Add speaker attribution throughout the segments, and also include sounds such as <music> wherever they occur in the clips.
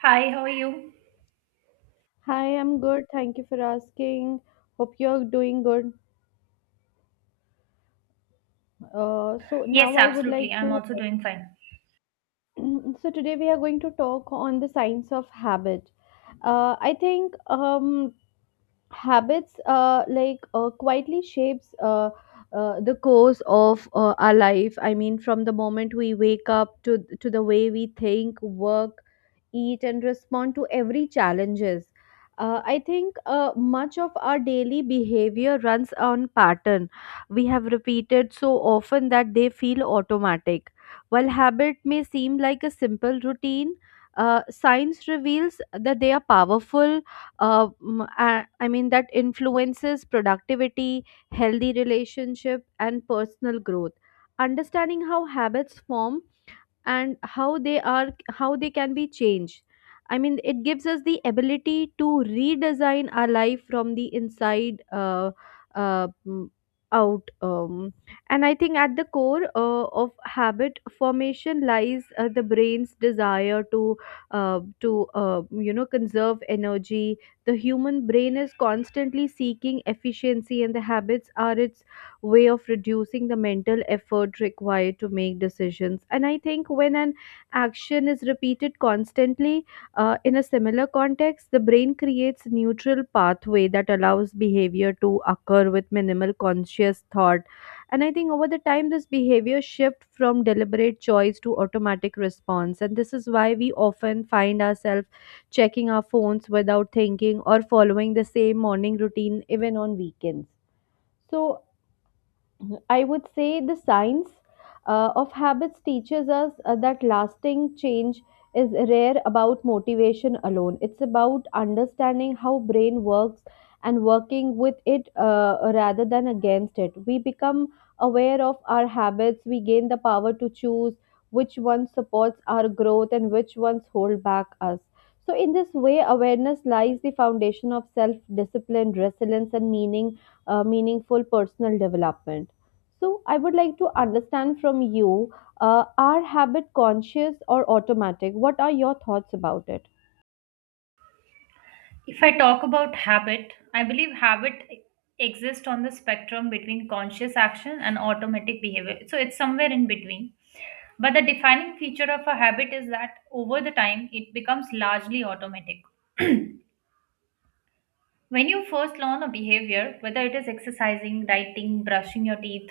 Speaker 1: Hi, how are you?
Speaker 2: Hi, I'm good. Thank you for asking. Hope you're doing good. So now
Speaker 1: Yes,
Speaker 2: I would like
Speaker 1: absolutely. I'm
Speaker 2: to.
Speaker 1: also doing fine.
Speaker 2: <clears throat> So today we are going to talk on the science of habit. I think habits like quietly shapes the course of our life. I mean, from the moment we wake up to the way we think, work, eat and respond to every challenges. I think, much of our daily behavior runs on pattern we have repeated so often that they feel automatic. While habit may seem like a simple routine, science reveals that they are powerful. I mean that influences productivity, healthy relationship, and personal growth. Understanding how habits form and how they can be changed. I mean, it gives us the ability to redesign our life from the inside uh, mm, out. And I think at the core of habit formation lies the brain's desire to conserve energy. The human brain is constantly seeking efficiency, and the habits are its way of reducing the mental effort required to make decisions. And I think when an action is repeated constantly, in a similar context, the brain creates neutral pathway that allows behavior to occur with minimal conscious thought. And I think over the time, this behavior shift from deliberate choice to automatic response. And this is why we often find ourselves checking our phones without thinking, or following the same morning routine even on weekends. So I would say the science of habits teaches us that lasting change is rare about motivation alone. It's about understanding how brain works and working with it, rather than against it. We become aware of our habits. We gain the power to choose which one supports our growth and which ones hold back us. So, in this way, awareness lies the foundation of self-discipline, resilience, and meaningful personal development. So, I would like to understand from you, are habit conscious or automatic? What are your thoughts about it?
Speaker 1: If I talk about habit, I believe habit exists on the spectrum between conscious action and automatic behavior. So it's somewhere in between. But the defining feature of a habit is that over the time, it becomes largely automatic. <clears throat> When you first learn a behavior, whether it is exercising, writing, brushing your teeth,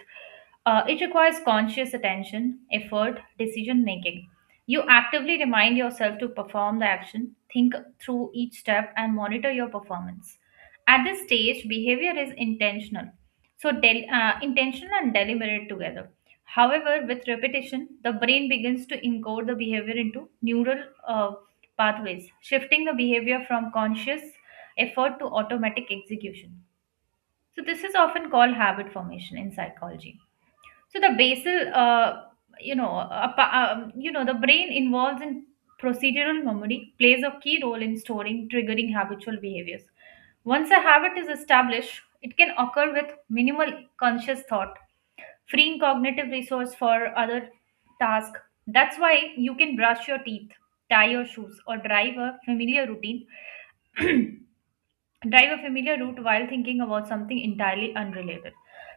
Speaker 1: it requires conscious attention, effort, decision making. You actively remind yourself to perform the action, think through each step, and monitor your performance. At this stage, behavior is intentional. So, intentional and deliberate together. However, with repetition, the brain begins to encode the behavior into neural pathways, shifting the behavior from conscious effort to automatic execution. So this is often called habit formation in psychology. So the basal, the brain involved in procedural memory plays a key role in storing triggering habitual behaviors. Once a habit is established, it can occur with minimal conscious thought, freeing cognitive resource for other tasks. That's why you can brush your teeth, tie your shoes, or drive a familiar route while thinking about something entirely unrelated.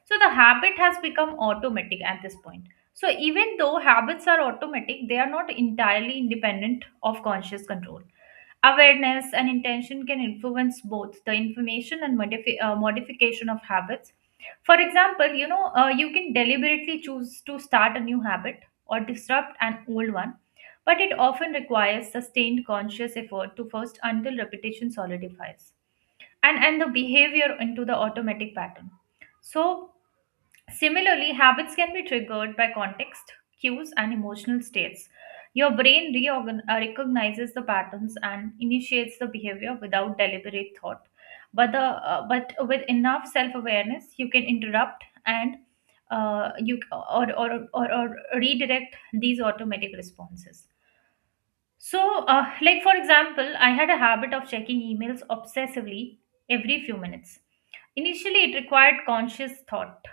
Speaker 1: So the habit has become automatic at this point. So even though habits are automatic, they are not entirely independent of conscious control. Awareness and intention can influence both the information and modification of habits. For example, you can deliberately choose to start a new habit or disrupt an old one, but it often requires sustained conscious effort to first until repetition solidifies and the behavior into the automatic pattern. So similarly, habits can be triggered by context cues and emotional states. Your brain recognizes the patterns and initiates the behavior without deliberate thought, but the but with enough self awareness you can interrupt and you or, or or redirect these automatic responses. So, like for example, I had a habit of checking emails obsessively every few minutes. Initially, it required conscious thought.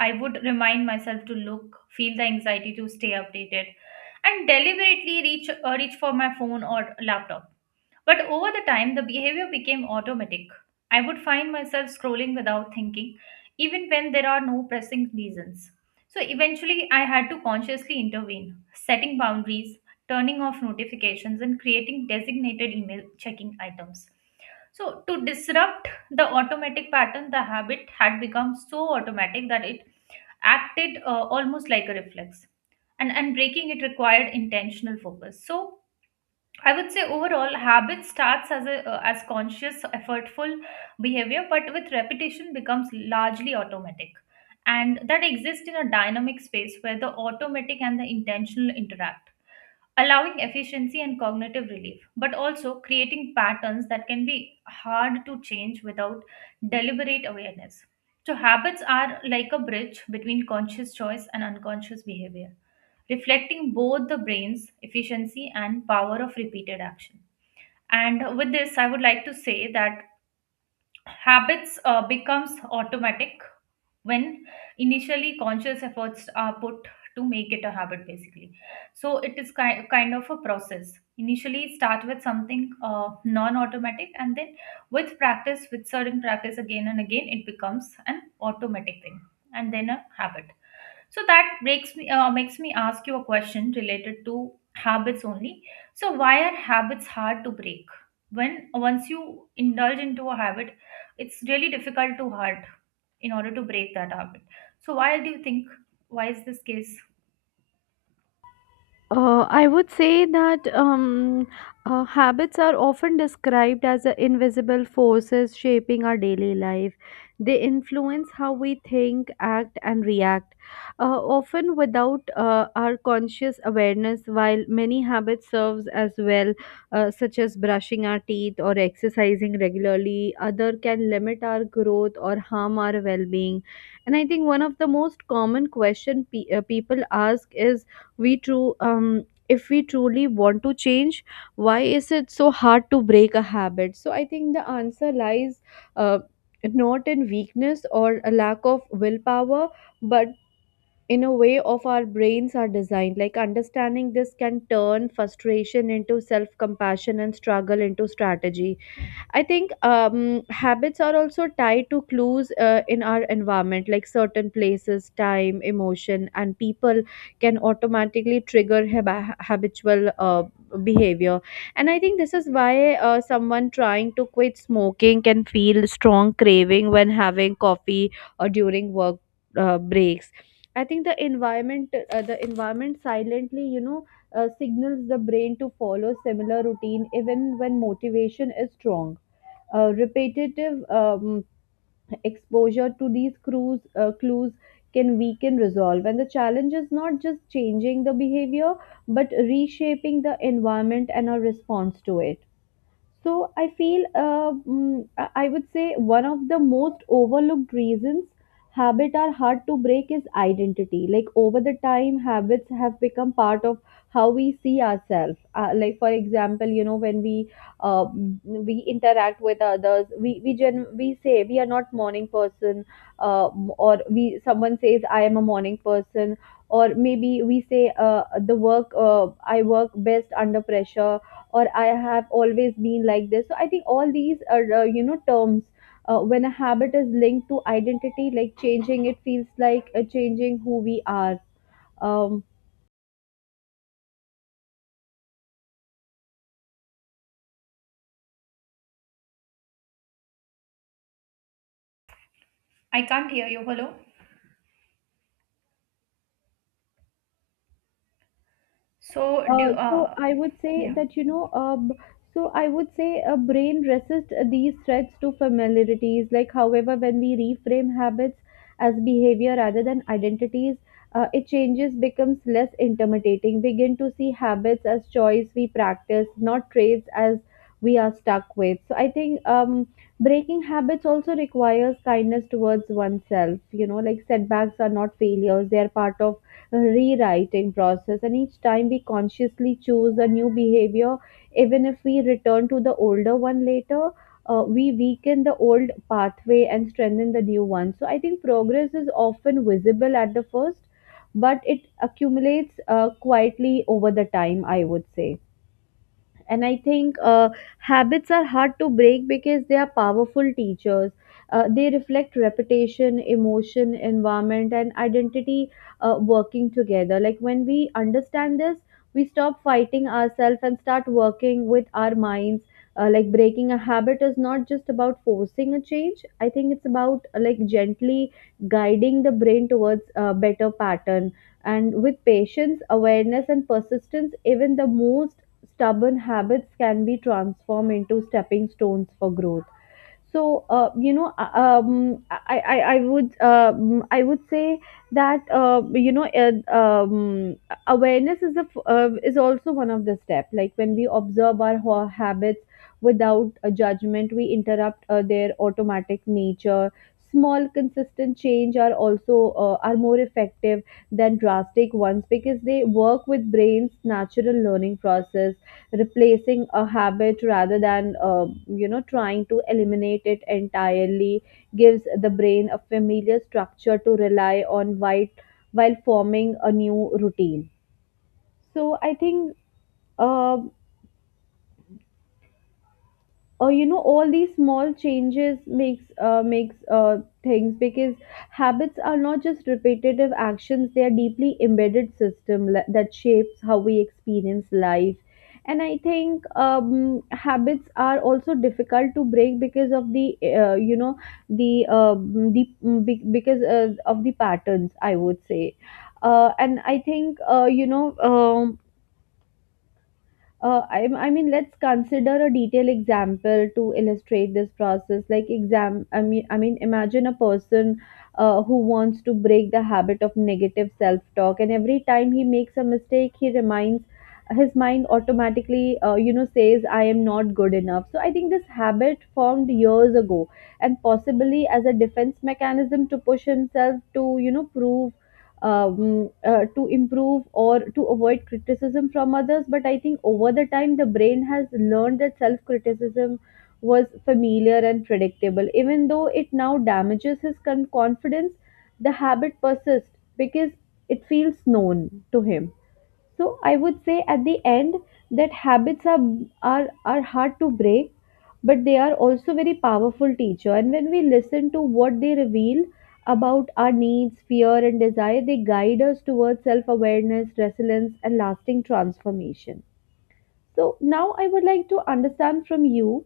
Speaker 1: I would remind myself to look, feel the anxiety to stay updated, and deliberately reach for my phone or laptop. But over the time, the behavior became automatic. I would find myself scrolling without thinking, even when there are no pressing reasons. So eventually, I had to consciously intervene, setting boundaries, turning off notifications, and creating designated email checking items. So, to disrupt the automatic pattern, the habit had become so automatic that it acted almost like a reflex. And breaking it required intentional focus. So, I would say overall, habit starts as a as conscious, effortful behavior, but with repetition becomes largely automatic, and that exists in a dynamic space where the automatic and the intentional interact, allowing efficiency and cognitive relief, but also creating patterns that can be hard to change without deliberate awareness. So habits are like a bridge between conscious choice and unconscious behavior, reflecting both the brain's efficiency and power of repeated action. And with this, I would like to say that habits becomes automatic when initially conscious efforts are put to make it a habit basically. So it is kind of a process. Initially start with something non-automatic and then with practice, with certain practice again and again, it becomes an automatic thing and then a habit. So that breaks me makes me ask you a question related to habits only. So why are habits hard to break? When once you indulge into a habit, it's really difficult to hurt in order to break that habit. So why do you think why is this case?
Speaker 2: I would say that habits are often described as the invisible forces shaping our daily life. They influence how we think, act, and react, often without our conscious awareness. While many habits serves as well, such as brushing our teeth or exercising regularly, other can limit our growth or harm our well-being. And I think one of the most common question people ask is, we true if we truly want to change, why is it so hard to break a habit? So I think the answer lies, uh, not in weakness or a lack of willpower, but in a way of our brains are designed. Like understanding this can turn frustration into self compassion and struggle into strategy. I think habits are also tied to clues in our environment, like certain places, time, emotion, and people can automatically trigger habitual behavior. And I think this is why, someone trying to quit smoking can feel strong craving when having coffee or during work breaks. I think the environment silently, signals the brain to follow similar routine even when motivation is strong. Repetitive exposure to these clues can weaken resolve. And the challenge is not just changing the behavior, but reshaping the environment and our response to it. So I feel, I would say one of the most overlooked reasons habits are hard to break is identity. Like over the time, habits have become part of how we see ourselves. Like for example, you know when we, we interact with others, we say we are not morning person, uh, or we someone says I am a morning person, or maybe we say, the work I work best under pressure, or I have always been like this. So I think all these are, terms, when a habit is linked to identity, like changing it feels like, changing who we are. um,
Speaker 1: I can't hear you. Hello. So do
Speaker 2: So I would say
Speaker 1: yeah.
Speaker 2: that you know, So I would say a brain resists these threats to familiarities. Like, however, when we reframe habits as behavior rather than identities, it changes becomes less intimidating. Begin to see habits as choice we practice, not traits as we are stuck with. So I think breaking habits also requires kindness towards oneself. You know, like setbacks are not failures; they are part of rewriting process. And each time we consciously choose a new behavior, even if we return to the older one later, we weaken the old pathway and strengthen the new one. So I think progress is often visible at the first, but it accumulates quietly over the time, I would say. And I think, habits are hard to break because they are powerful teachers. They reflect reputation, emotion, environment, and identity, working together. Like when we understand this, we stop fighting ourselves and start working with our minds. Like breaking a habit is not just about forcing a change. I think it's about, like gently guiding the brain towards a better pattern. And with patience, awareness, and persistence, even the most stubborn habits can be transformed into stepping stones for growth. So, I would say that, awareness is also one of the step. Like when we observe our habits without a judgment, we interrupt their automatic nature. Small consistent change are more effective than drastic ones because they work with brain's natural learning process. Replacing a habit rather than trying to eliminate it entirely gives the brain a familiar structure to rely on while forming a new routine. So I think, uh, all these small changes makes things because habits are not just repetitive actions, they are deeply embedded system that shapes how we experience life. And I think habits are also difficult to break because of the you know the uh, the mm, be- because of the patterns, I would say. And I think, um, I mean, let's consider a detailed example to illustrate this process. I mean, imagine a person who wants to break the habit of negative self-talk, and every time he makes a mistake, he reminds his mind automatically, says, "I am not good enough." So I think this habit formed years ago, and possibly as a defense mechanism to push himself to, you know, prove to improve or to avoid criticism from others. But I think over the time, the brain has learned that self criticism was familiar and predictable. Even though it now damages his confidence, the habit persists because it feels known to him. So I would say at the end that habits are hard to break, but they are also very powerful teacher. And when we listen to what they reveal about our needs, fear, and desire, they guide us towards self-awareness, resilience, and lasting transformation. So now I would like to understand from you,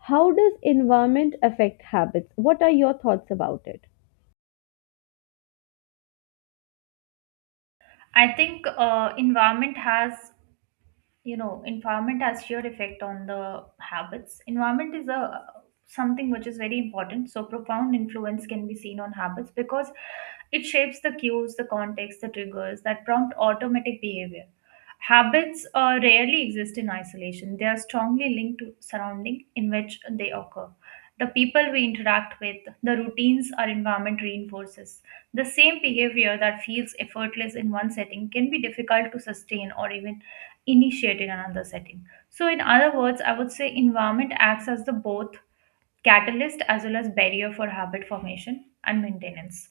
Speaker 2: how does environment affect habits? What are your thoughts about it?
Speaker 1: I think environment has, you know, environment has sheer effect on the habits. Environment is a something which is very important, so profound influence can be seen on habits because it shapes the cues, the context, the triggers that prompt automatic behavior. Habits rarely exist in isolation. They are strongly linked to surrounding in which they occur, the people we interact with, the routines our environment reinforces. The same behavior that feels effortless in one setting can be difficult to sustain or even initiated another setting. So, in other words, I would say environment acts as the both catalyst as well as barrier for habit formation and maintenance.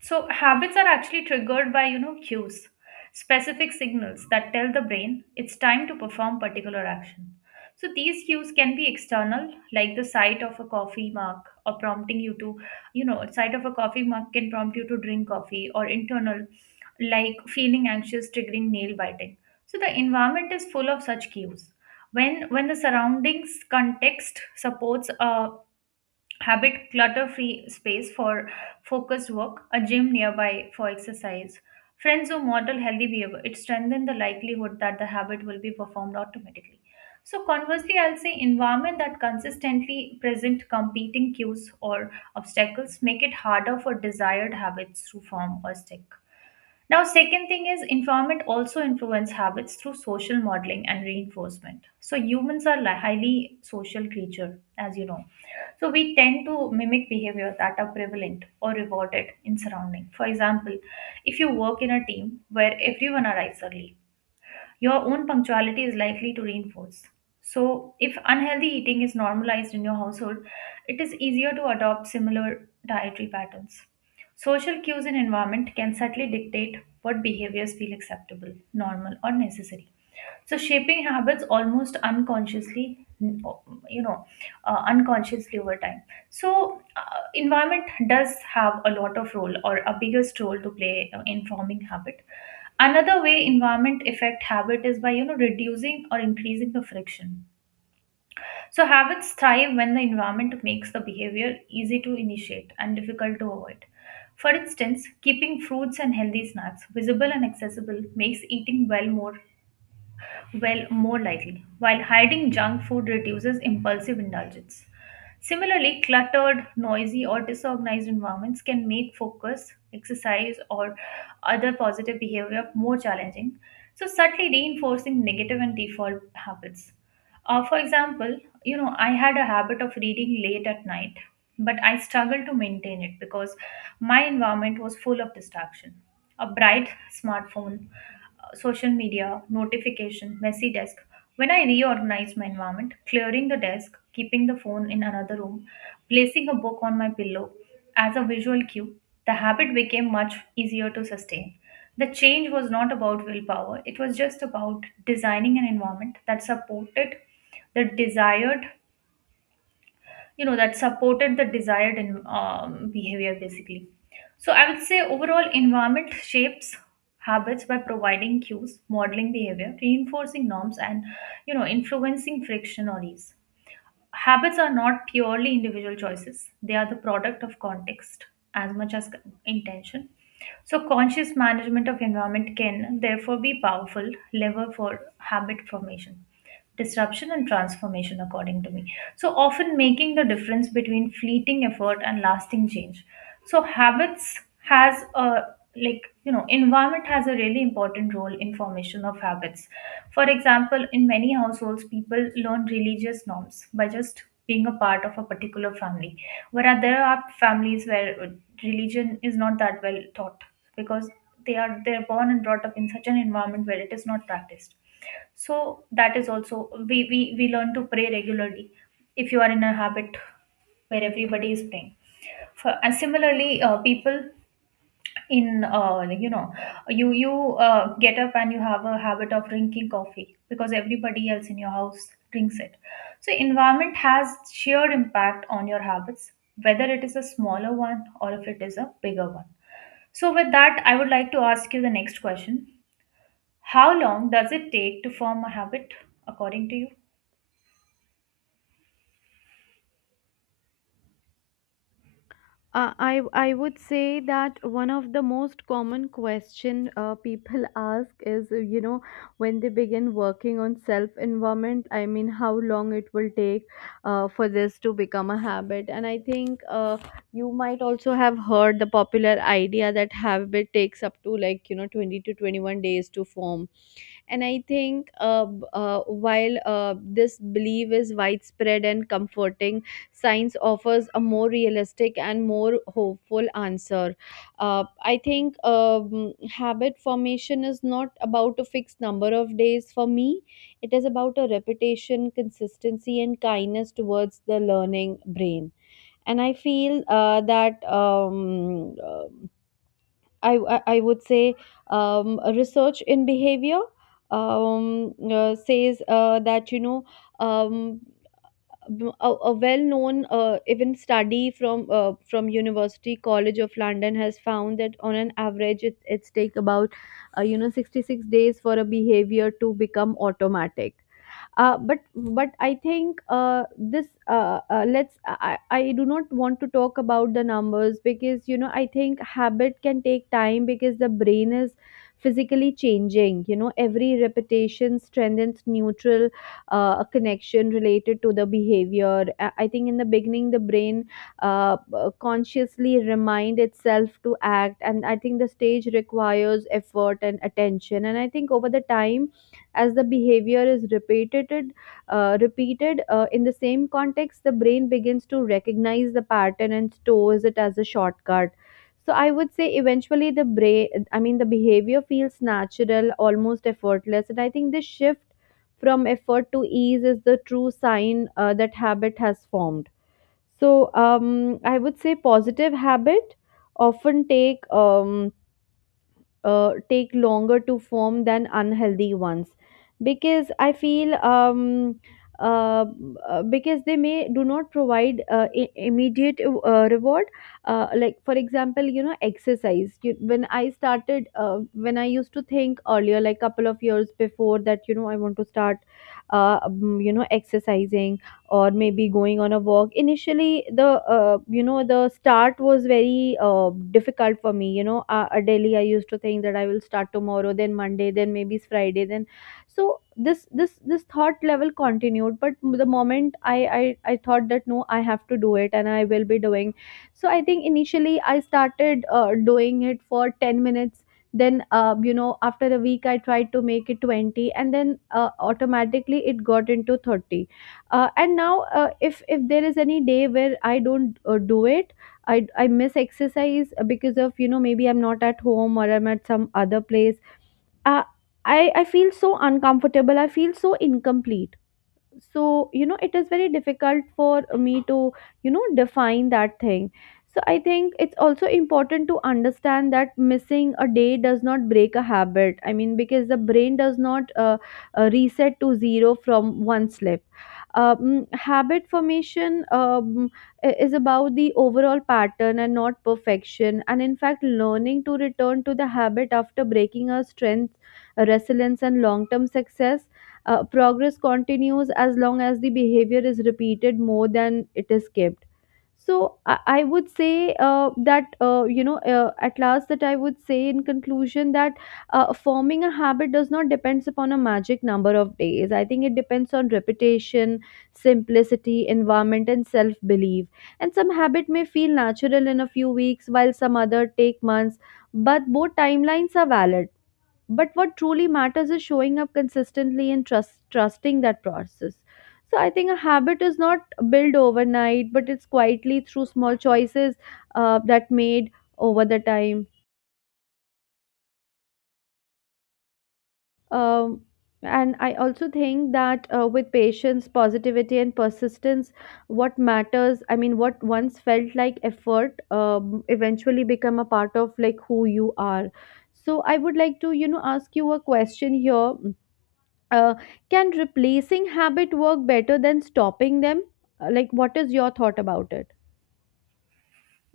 Speaker 1: So, habits are actually triggered by, you know, cues, specific signals that tell the brain it's time to perform particular action. So, these cues can be external, like the sight of a coffee mug or prompting you to, you know, sight of a coffee mug can prompt you to drink coffee, or internal, like feeling anxious, triggering nail biting. So, the environment is full of such cues. When the surroundings context supports a habit, clutter-free space for focused work, a gym nearby for exercise. Friends who model healthy behavior, it strengthens the likelihood that the habit will be performed automatically. So conversely, I'll say environment that consistently present competing cues or obstacles make it harder for desired habits to form or stick. Now, second thing is environment also influence habits through social modeling and reinforcement. So humans are highly social creature, as you know. So we tend to mimic behavior that are prevalent or rewarded in surrounding. For example, if you work in a team where everyone arrives early, your own punctuality is likely to reinforce. So, if unhealthy eating is normalized in your household, it is easier to adopt similar dietary patterns. Social cues and environment can subtly dictate what behaviors feel acceptable, normal, or necessary, so shaping habits almost unconsciously, unconsciously over time. So environment does have a lot of role or a biggest role to play in forming habit. Another way environment affect habit is by, you know, reducing or increasing the friction. So habits thrive when the environment makes the behavior easy to initiate and difficult to avoid. For instance, keeping fruits and healthy snacks visible and accessible makes eating well more well, more likely, while hiding junk food reduces impulsive indulgence. Similarly, cluttered, noisy, or disorganized environments can make focus, exercise, or other positive behavior more challenging, so subtly reinforcing negative and default habits. For example, you know, I had a habit of reading late at night, but I struggled to maintain it because my environment was full of distraction. A bright smartphone, social media, notification, messy desk. When I reorganized my environment, clearing the desk, keeping the phone in another room, placing a book on my pillow as a visual cue, the habit became much easier to sustain. The change was not about willpower, it was just about designing an environment that supported the desired, you know, that supported the desired in, behavior basically. So I would say overall, environment shapes habits by providing cues, modeling behavior, reinforcing norms, and, you know, influencing friction or ease. Habits are not purely individual choices, they are the product of context as much as intention. So, conscious management of environment can therefore be powerful lever for habit formation, disruption, and transformation, according to me. So, often making the difference between fleeting effort and lasting change. So, habits has a, like, you know, environment has a really important role in formation of habits. For example, in many households, people learn religious norms by just being a part of a particular family, whereas there are families where religion is not that well taught because they're born and brought up in such an environment where it is not practiced. So that is also we learn to pray regularly if you are in a habit where everybody is praying. For, and similarly, people in like, you know, you get up and you have a habit of drinking coffee because everybody else in your house drinks it. So environment has sheer impact on your habits, whether it is a smaller one or if it is a bigger one. So with that, I would like to ask you the next question. How long does it take to form a habit, according to you?
Speaker 2: I would say that one of the most common question people <laughs> ask is, when they begin working on self environment, I mean, how long it will take for this to become a habit. And I think you might also have heard the popular idea that habit takes up to like 20 to 21 days to form. And I think, while this belief is widespread and comforting, science offers a more realistic and more hopeful answer. I think habit formation is not about a fixed number of days for me, it is about a repetition, consistency, and kindness towards the learning brain. And I feel that I would say research in behavior says that you know um, a well-known even study from from University College of London has found that on an average it, it's take about 66 days for a behavior to become automatic. Uh, but but i think I do not want to talk about the numbers because I think habit can take time because the brain is physically changing. You know, every repetition strengthens neutral connection related to the behavior. I think in the beginning the brain consciously remind itself to act, and I think the stage requires effort and attention. And I think over the time, as the behavior is repeated in the same context, the brain begins to recognize the pattern and stores it as a shortcut. So I would say eventually the brain, I mean the behavior, feels natural, almost effortless. And I think this shift from effort to ease is the true sign that habit has formed. So I would say positive habit often take longer to form than unhealthy ones because I feel uh, because they may do not provide immediate reward. Like, for example, you know, exercise. When I started, when I used to think earlier, like couple of years before, that you know I want to start exercising or maybe going on a walk, initially the the start was very difficult for me. You know, daily I used to think that I will start tomorrow, then Monday, then maybe it's Friday, then, so this thought level continued. But the moment I thought that no, I have to do it and I will be doing, so I think initially I started doing it for 10 minutes, then after a week I tried to make it 20, and then automatically it got into 30. And now, if there is any day where I don't do it, I miss exercise because of, you know, maybe I'm not at home or I'm at some other place. Uh, i i feel so uncomfortable, I feel so incomplete. So, you know, it is very difficult for me to, you know, define that thing. So I think it's also important to understand that missing a day does not break a habit, I mean because the brain does not reset to zero from one slip. Habit formation, is about the overall pattern and not perfection. And in fact, learning to return to the habit after breaking a strength resilience and long term success. Progress continues as long as the behavior is repeated more than it is kept. So I would say that you know at last, that I would say in conclusion that forming a habit does not depends upon a magic number of days. I think it depends on repetition, simplicity, environment, and self belief. And some habit may feel natural in a few weeks, while some other take months. But both timelines are valid, but what truly matters is showing up consistently and trusting that process. So I think a habit is not built overnight, but it's quietly through small choices that made over the time. um, and I also think that with patience, positivity, and persistence, what matters, I mean what once felt like effort, eventually become a part of like who you are. So I would like to, you know, ask you a question here. uh, can replacing habit work better than stopping them? Like, what is your thought about it?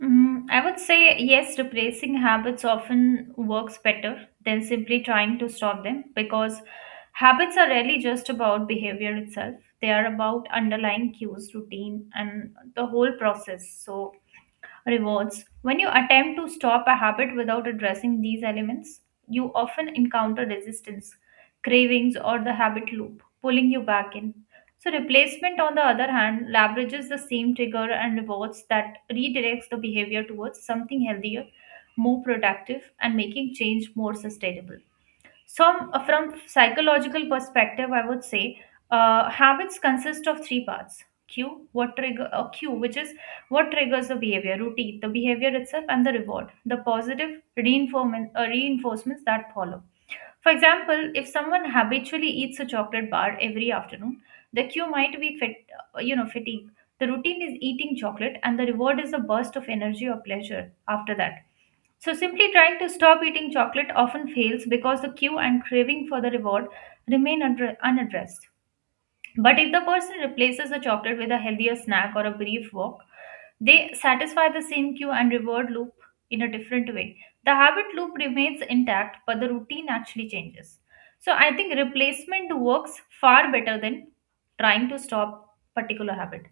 Speaker 1: Mm, I would say yes, replacing habits often works better than simply trying to stop them because habits are really just about behavior itself. They are about underlying cues, routine, and the whole process. So, rewards. When you attempt to stop a habit without addressing these elements, you often encounter resistance, cravings, or the habit loop, pulling you back in. So, replacement, on the other hand, leverages the same trigger and rewards that redirects the behavior towards something healthier, more productive, and making change more sustainable. So, from psychological perspective, I would say habits consist of three parts. Cue, what trigger, which is what triggers the behavior, routine, the behavior itself, and the reward, the positive reinforcement, reinforcements that follow. For example, if someone habitually eats a chocolate bar every afternoon, the cue might be fatigue. The routine is eating chocolate, and the reward is a burst of energy or pleasure after that. So, simply trying to stop eating chocolate often fails because the cue and craving for the reward remain unaddressed. But if the person replaces the chocolate with a healthier snack or a brief walk, they satisfy the same cue and reward loop in a different way. The habit loop remains intact, but the routine actually changes. So I think replacement works far better than trying to stop particular habit.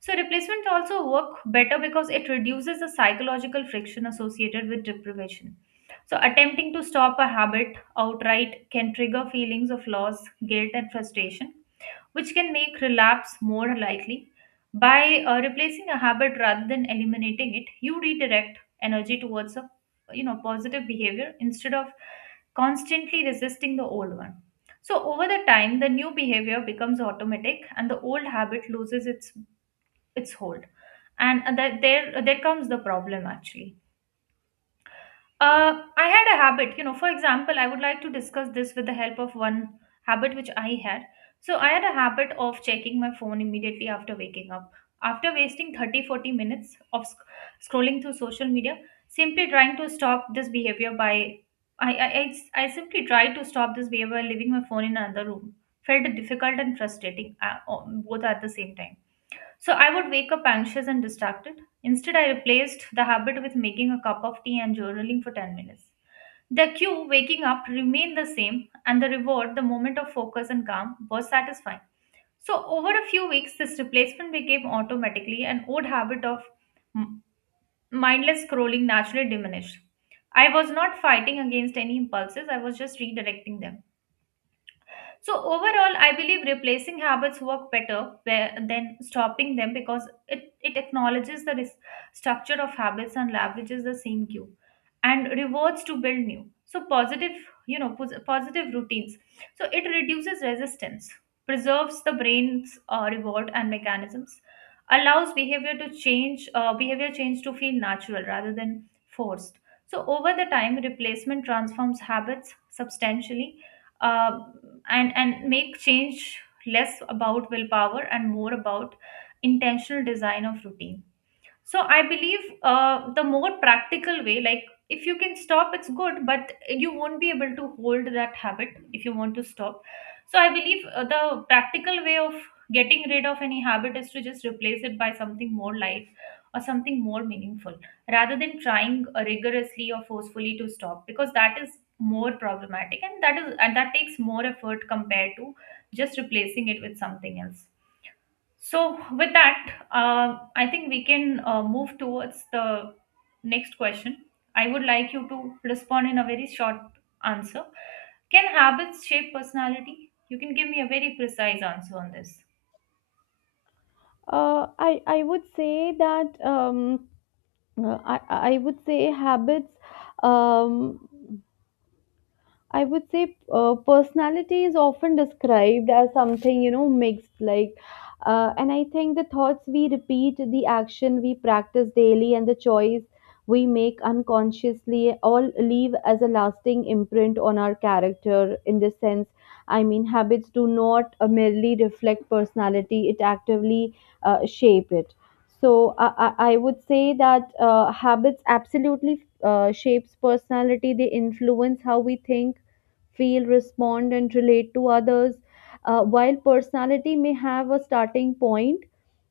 Speaker 1: So replacement also work better because it reduces the psychological friction associated with deprivation. So attempting to stop a habit outright can trigger feelings of loss, guilt, and frustration which can make relapse more likely. By replacing a habit rather than eliminating it, you redirect energy towards a positive behavior instead of constantly resisting the old one. So over the time, the new behavior becomes automatic, and the old habit loses its hold. And that there comes the problem actually. I had a habit, you know, for example, I would like to discuss this with the help of one habit which I had. So I had a habit of checking my phone immediately after waking up. After wasting 30 to 40 minutes of scrolling through social media, simply trying to stop this behavior by I I I I simply tried to stop this behavior by leaving my phone in another room. Felt difficult and frustrating, both at the same time. So I would wake up anxious and distracted. Instead, I replaced the habit with making a cup of tea and journaling for 10 minutes. The cue, waking up, remained the same, and the reward, the moment of focus and calm, was satisfying. So, over a few weeks, this replacement became automatically an old habit of m- mindless scrolling naturally diminished. I was not fighting against any impulses, I was just redirecting them. So overall, I believe replacing habits work better where, than stopping them because it acknowledges the structure of habits and leverages the same cue and rewards to build new. So positive, positive routines. So it reduces resistance, preserves the brain's reward and mechanisms, allows behavior to change, behavior change to feel natural rather than forced. So over the time, replacement transforms habits substantially, uh, and make change less about willpower and more about intentional design of routines. So I believe, the more practical way, like if you can stop, it's good, but you won't be able to hold that habit if you want to stop. So I believe the practical way of getting rid of any habit is to just replace it by something more light or something more meaningful rather than trying rigorously or forcefully to stop, because that is more problematic and that is and that takes more effort compared to just replacing it with something else. So, with that, I think we can move towards the next question. I would like you to respond in a very short answer. Can habits shape personality? You can give me a very precise answer on this.
Speaker 2: I would say that uh, I I would say habits. Um, I would say personality is often described as something, you know, mixed. Like, and I think the thoughts we repeat, the action we practice daily, and the choice we make unconsciously all leave as a lasting imprint on our character. In this sense, I mean, habits do not merely reflect personality, it actively shape it. So I would say that habits absolutely shapes personality. They influence how we think, feel, respond, and relate to others. While personality may have a starting point,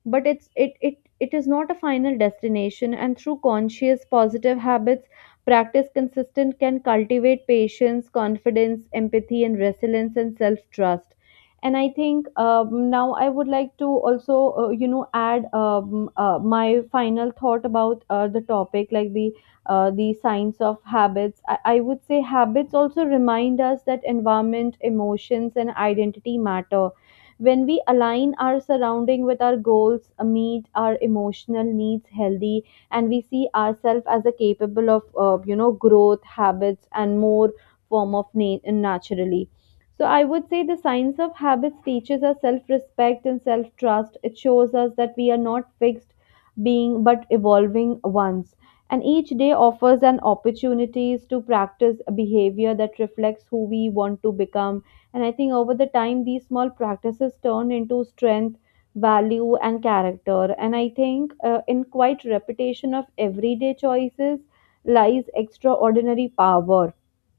Speaker 2: but it's it it it is not a final destination. And through conscious positive habits, practice consistent can cultivate patience, confidence, empathy, and resilience and self trust. And I think now I would like to also, you know, add my final thought about the topic, like the signs of habits. I would say habits also remind us that environment, emotions, and identity matter. When we align our surrounding with our goals, meet our emotional needs healthy, and we see ourselves as a capable of you know growth, habits, and more form of naturally. So I would say the science of habits teaches us self-respect and self-trust. It shows us that we are not fixed being but evolving ones, and each day offers an opportunities to practice a behavior that reflects who we want to become. And I think over the time, these small practices turn into strength, value, and character. And I think in quite repetition of everyday choices lies extraordinary power.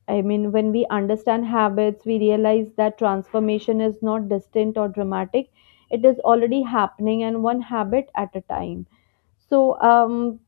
Speaker 2: I mean, when we understand habits, we realize that transformation is not distant or dramatic. It is already happening, and one habit at a time. So,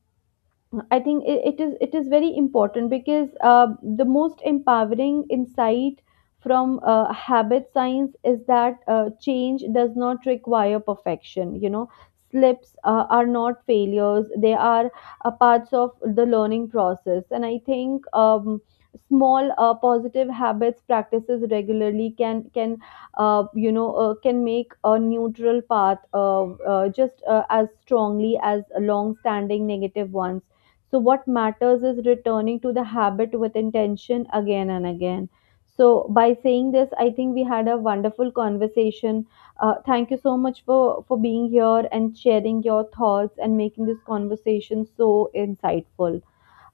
Speaker 2: I think it is very important because the most empowering insight from habit science is that change does not require perfection. You know, slips are not failures; they are parts of the learning process. And I think small positive habits practices regularly can you know can make a neutral path just as strongly as long standing negative ones. So what matters is returning to the habit with intention again and again. So by saying this, I think we had a wonderful conversation. Thank you so much for being here and sharing your thoughts and making this conversation so insightful.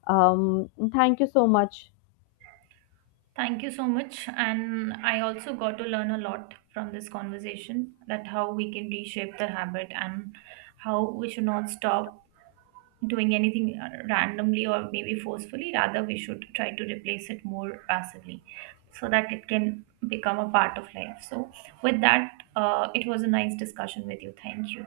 Speaker 2: Um, thank you so much.
Speaker 1: Thank you so much. And I also got to learn a lot from this conversation, that how we can reshape the habit and how we should not stop doing anything randomly or maybe forcefully. Rather, we should try to replace it more passively so that it can become a part of life. So, with that, it was a nice discussion with you. Thank you.